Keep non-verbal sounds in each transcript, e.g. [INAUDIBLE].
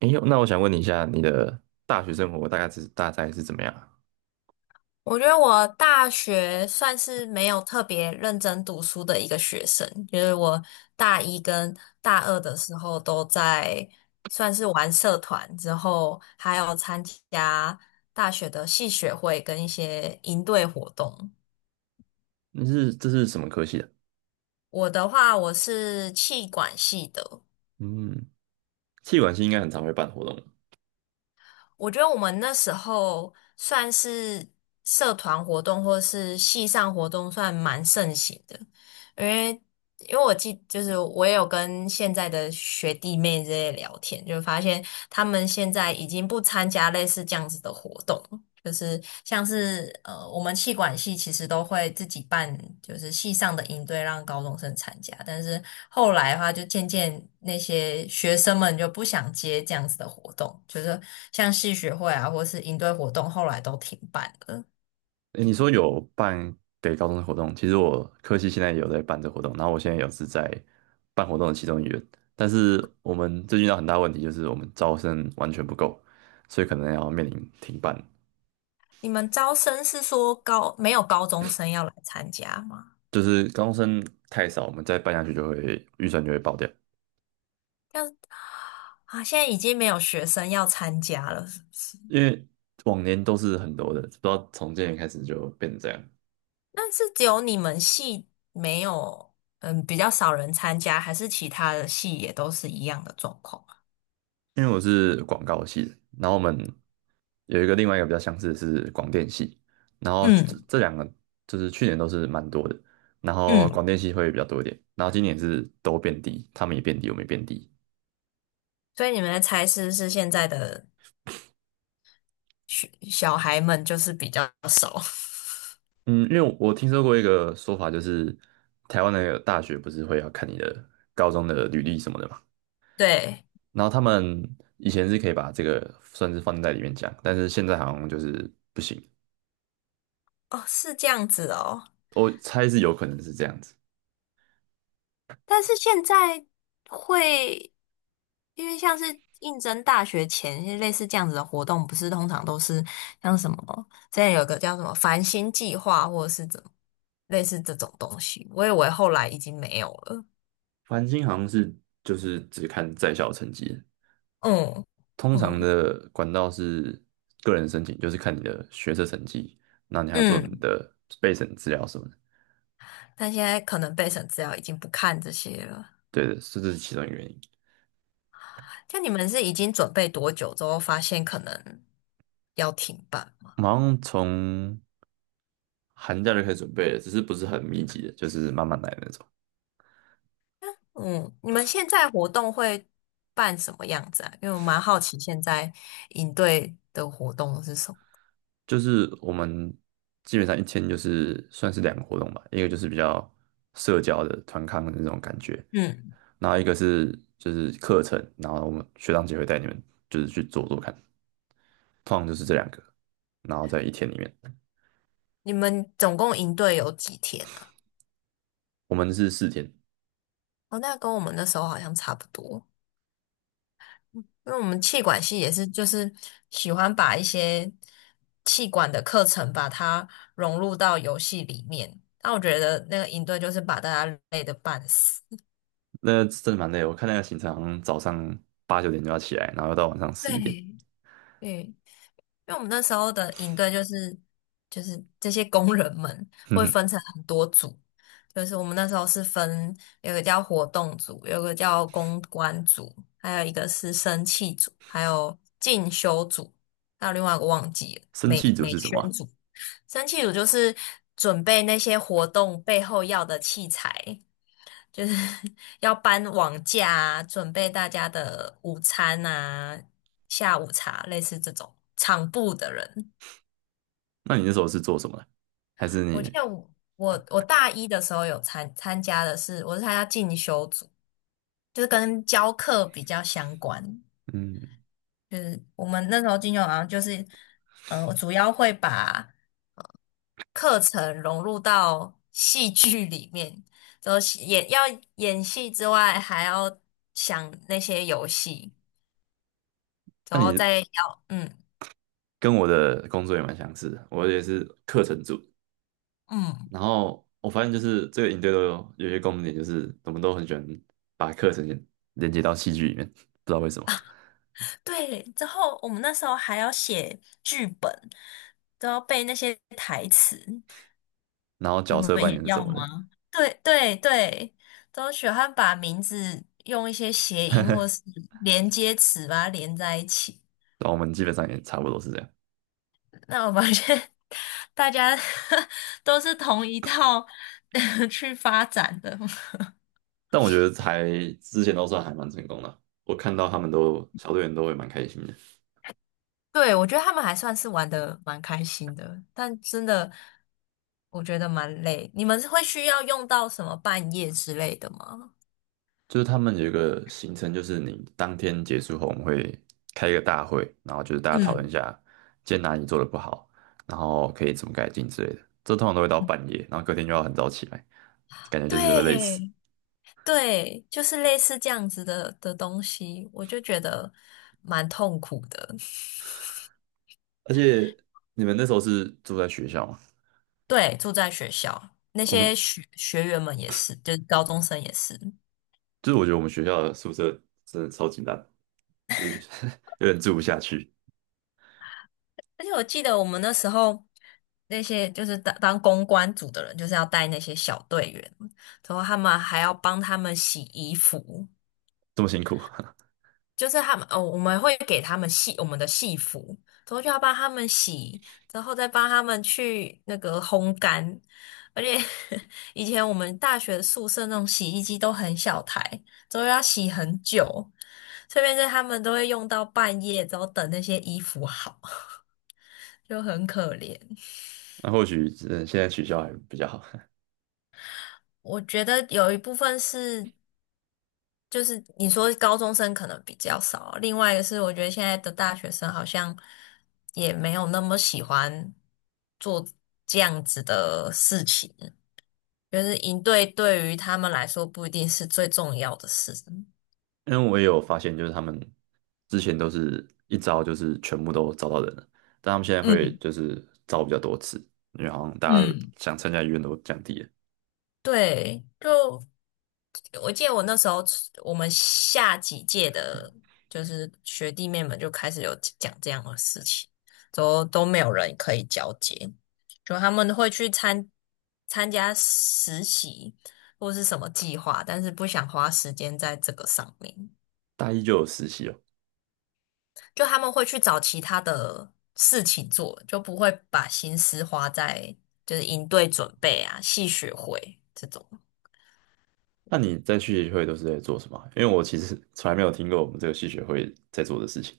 哎呦，那我想问你一下，你的大学生活大概是怎么样啊？我觉得我大学算是没有特别认真读书的一个学生，就是我大一跟大二的时候都在算是玩社团，之后还有参加大学的系学会跟一些营队活动。这是什么科系的？我的话，我是气管系的，嗯，气管系应该很常会办活动。我觉得我们那时候算是社团活动或是系上活动，算蛮盛行的。因为因为就是我也有跟现在的学弟妹这些聊天，就发现他们现在已经不参加类似这样子的活动。就是像是我们气管系其实都会自己办，就是系上的营队让高中生参加，但是后来的话，就渐渐那些学生们就不想接这样子的活动，就是像系学会啊，或是营队活动，后来都停办了。哎，你说有办给高中的活动，其实我科系现在也有在办这活动，然后我现在也是在办活动的其中一员，但是我们最近遇到很大问题，就是我们招生完全不够，所以可能要面临停办，你们招生是说没有高中生要来参加吗？就是高中生太少，我们再办下去就会预算就会爆掉，啊，现在已经没有学生要参加了，是不是？因为往年都是很多的，不知道从今年开始就变成这样。那是只有你们系没有，嗯，比较少人参加，还是其他的系也都是一样的状况啊？因为我是广告系的，然后我们有一个另外一个比较相似的是广电系，然后这嗯这两个就是去年都是蛮多的，然后嗯，广电系会比较多一点，然后今年是都变低，他们也变低，我们也变低。所以你们的才师是现在的学小孩们就是比较少。嗯，因为我听说过一个说法，就是台湾的大学不是会要看你的高中的履历什么的嘛，[LAUGHS] 对。然后他们以前是可以把这个算是放在里面讲，但是现在好像就是不行，哦，是这样子哦。我猜是有可能是这样子。但是现在会，因为像是应征大学前类似这样子的活动，不是通常都是像什么，之前有个叫什么繁星计划，或者是怎么类似这种东西，我以为后来已经没有了。繁星好像是就是只看在校成绩，嗯通常嗯的管道是个人申请，就是看你的学测成绩，那你还要做你嗯，的备审资料什么的。但现在可能备审资料已经不看这些了。对的，是这是其中一个原因。像你们是已经准备多久之后发现可能要停办？我们好像从寒假就开始准备了，只是不是很密集的，就是慢慢来的那种。嗯，你们现在活动会办什么样子啊？因为我蛮好奇现在营队的活动是什么。就是我们基本上一天就是算是两个活动吧，一个就是比较社交的团康的那种感觉，嗯，然后一个是就是课程，然后我们学长姐会带你们就是去做做看。通常就是这两个，然后在一天里面，你们总共营队有几天啊？我们是4天，哦，那跟我们那时候好像差不多，因为我们气管系也是就是喜欢把一些气管的课程把它融入到游戏里面。那我觉得那个营队就是把大家累得半死。那真的蛮累的，我看那个行程好像早上8、9点就要起来，然后到晚上十对，一点。[LAUGHS] 对，因为我们那时候的营队就是这些工人们哼会哼，分成很多组，就是我们那时候是分有个叫活动组，有个叫公关组，还有一个是生气组，还有进修组，还有另外一个忘记了生气美组美是什么啊？宣组。生气组就是准备那些活动背后要的器材，就是 [LAUGHS] 要搬网架啊准备大家的午餐啊、下午茶，类似这种场部的人。那你那时候是做什么的？还是我记你，得我大一的时候有参加的是，我是参加进修组，就是跟教课比较相关。嗯，就是我们那时候进修好像就是，主要会把呃课程融入到戏剧里面，就是演要演戏之外，还要想那些游戏，那然后你再要跟我的工作也蛮相似的，我也是课程组。嗯。然后我发现就是这个营队都有些共同点，就是我们都很喜欢把课程连接到戏剧里面，不知道为什么。对，之后我们那时候还要写剧本，都要背那些台词，然后你角们色扮也演是要什么的，吗？[LAUGHS] 对对对，都喜欢把名字用一些谐音或是连接词把它连在一起。然后我们基本上也差不多是这样。那我发现 [LAUGHS] 大家 [LAUGHS] 都是同一套 [LAUGHS] 去发展的。但我觉得之前都算还蛮成功的啊。我看到他们都小队员都会蛮开心的，对，我觉得他们还算是玩的蛮开心的，但真的我觉得蛮累。你们会需要用到什么半夜之类的吗？就是他们有一个行程，就是你当天结束后，我们会开一个大会，然后就是大家讨论一嗯，下今天哪里做的不好，然后可以怎么改进之类的。这通常都会到半夜，然后隔天就要很早起来，感觉就是会累死。对对，就是类似这样子的东西，我就觉得蛮痛苦的。[LAUGHS] 而且你们那时候是住在学校吗？对，住在学校，那我们些学学员们也是，就是高中生也是。就是我觉得我们学校的宿舍真的超级烂，就是 [LAUGHS] 有点住不下去，而且我记得我们那时候那些就是当公关组的人，就是要带那些小队员，然后他们还要帮他们洗衣服，这么辛苦。就是他们哦，我们会给他们我们的戏服，然后就要帮他们洗，然后再帮他们去那个烘干。而且 [LAUGHS] 以前我们大学宿舍那种洗衣机都很小台，都要洗很久，这边是他们都会用到半夜，然后等那些衣服好，[LAUGHS] 就很可怜。那或许现在取消还比较好，我觉得有一部分是，就是你说高中生可能比较少，另外一个是我觉得现在的大学生好像也没有那么喜欢做这样子的事情，就是营队对于他们来说不一定是最重要的事。[LAUGHS] 因为我也有发现，就是他们之前都是一招就是全部都招到人了，但他们现在会嗯就是招比较多次，因为好像大家嗯，想参加意愿都降低了。对，就我记得我那时候我们下几届的，就是学弟妹们就开始有讲这样的事情，都没有人可以交接，就他们会去参加实习或是什么计划，但是不想花时间在这个上面，大一就有实习哦，就他们会去找其他的事情做，就不会把心思花在就是营队准备啊、系学会这种。那你在系学会都是在做什么啊？因为我其实 [LAUGHS] 从来没有听过我们这个系学会在做的事情，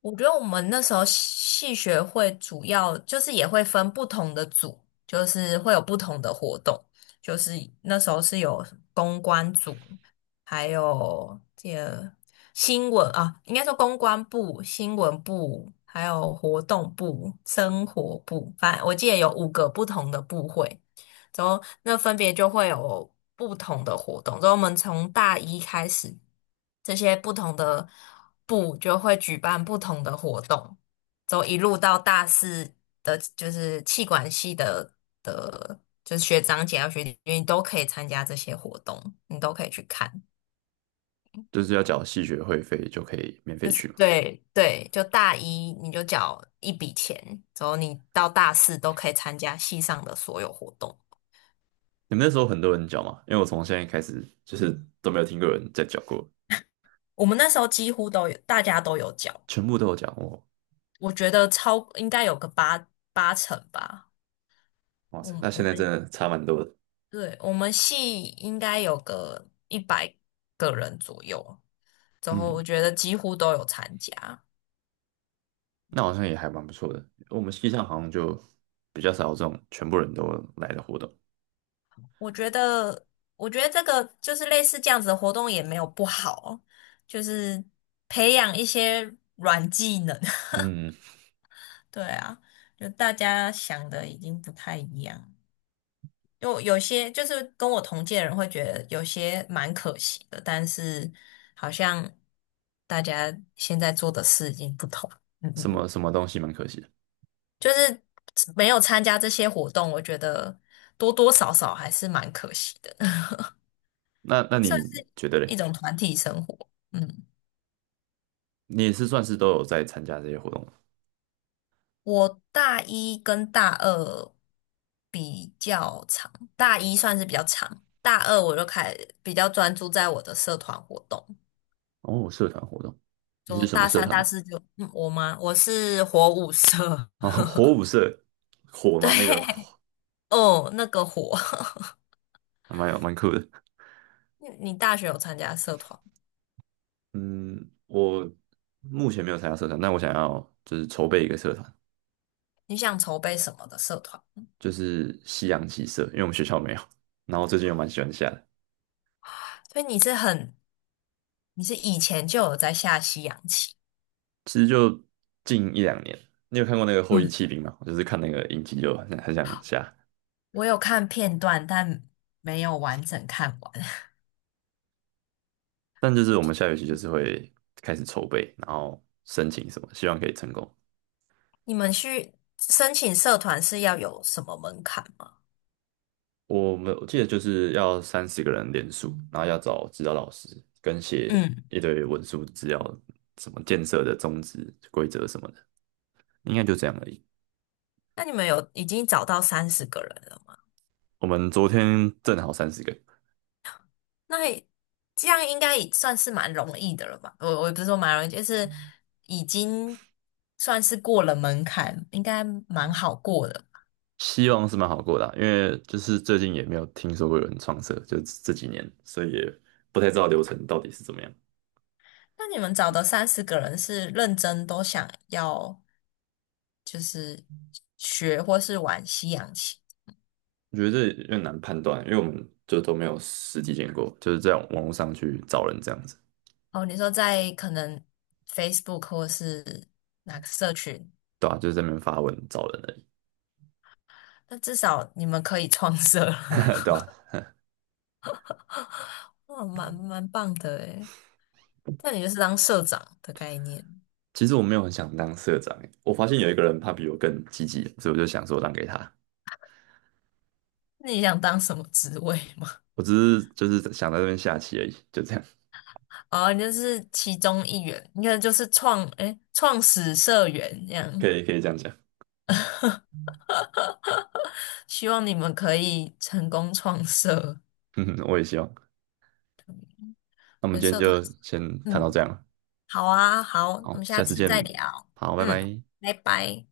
我觉得我们那时候系学会主要就是也会分不同的组，就是会有不同的活动，就是那时候是有公关组，还有这个新闻啊，应该说公关部、新闻部，还有活动部、生活部，反正我记得有五个不同的部会。之后那分别就会有不同的活动。之后我们从大一开始，这些不同的部就会举办不同的活动，之后一路到大四的，就是气管系的，就是学长姐啊学弟，你都可以参加这些活动，你都可以去看。就是要缴系学会费就可以免费就是去嘛。对对，就大一你就缴一笔钱，之后你到大四都可以参加系上的所有活动。你们那时候很多人缴嘛？因为我从现在开始就是都没有听过有人在缴过，我们那时候几乎都有，大家都有缴。全部都有缴哦。我觉得超应该有个八成吧。哇我塞，们那我现在真们的差蛮多的。对我们系应该有个100个人左右，然后我嗯，觉得几乎都有参加。那好像也还蛮不错的。我们系上好像就比较少有这种全部人都来的活动。我觉得我觉得这个就是类似这样子的活动也没有不好，就是培养一些软技能。[LAUGHS] 嗯，对啊，就大家想的已经不太一样。有些就是跟我同届的人会觉得有些蛮可惜的，但是好像大家现在做的事已经不同。嗯什嗯，么什么东西蛮可惜的。就是没有参加这些活动，我觉得多多少少还是蛮可惜的，[LAUGHS] 那算你是觉得一嘞？种团体生活。嗯，你也是算是都有在参加这些活动吗？我大一跟大二比较长，大一算是比较长，大二我就比较专注在我的社团活动。哦，社团活动，你是就什么大社三、团大呢？四就，我吗？我是火舞社。哦，火舞社，[LAUGHS] 火吗？那个对。火哦，那个火。还蛮酷的。[LAUGHS] 你大学有参加社团？嗯，我目前没有参加社团，但我想要就是筹备一个社团，你想筹备什么的社团？就是西洋棋社，因为我们学校没有。然后最近又蛮喜欢下的。所以你是很，你是以前就有在下西洋棋。其实就近1、2年，你有看过那个《后翼嗯，弃兵》吗？我就是看那个影集就很想下，我有看片段，但没有完整看完。但就是我们下学期就是会开始筹备，然后申请什么，希望可以成功。[LAUGHS] 你们去申请社团是要有什么门槛吗？我记得就是要30个人联署，然后要找指导老师跟写嗯，一堆文书资料，什么建设的宗旨、规则什么的，应该就这样而已。那你们有已经找到三十个人了吗？我们昨天正好三十个，那也这样应该也算是蛮容易的了吧？我也不是说蛮容易，就是已经算是过了门槛，应该蛮好过的。希望是蛮好过的啊，因为就是最近也没有听说过有人创社，就这几年，所以也不太知道流程到底是怎么样。那你们找的三十个人是认真都想要就是学或是玩西洋棋我觉得这有点难判断啊，因为我们就都没有实际见过，就是在网络上去找人这样子，哦？你说在可能 Facebook 或是哪个社群，对啊？就是在那边发文找人而已，那至少你们可以创社。[LAUGHS] 对啊？[LAUGHS] 哇，蛮棒的诶。那你就是当社长的概念。其实我没有很想当社长欸，我发现有一个人他比我更积极，所以我就想说让给他。那你想当什么职位吗？我只是就是想在这边下棋而已，就这样，哦，你就是其中一员，应该就是诶，创始社员这可样。以可以这样讲，希望你们可以成功创社，[LAUGHS] 嗯，我也希望。那我们跟今天社团。就先谈到嗯，这样了，好啊，好，我好，们下下次次再见，聊。好，拜嗯，拜。拜拜。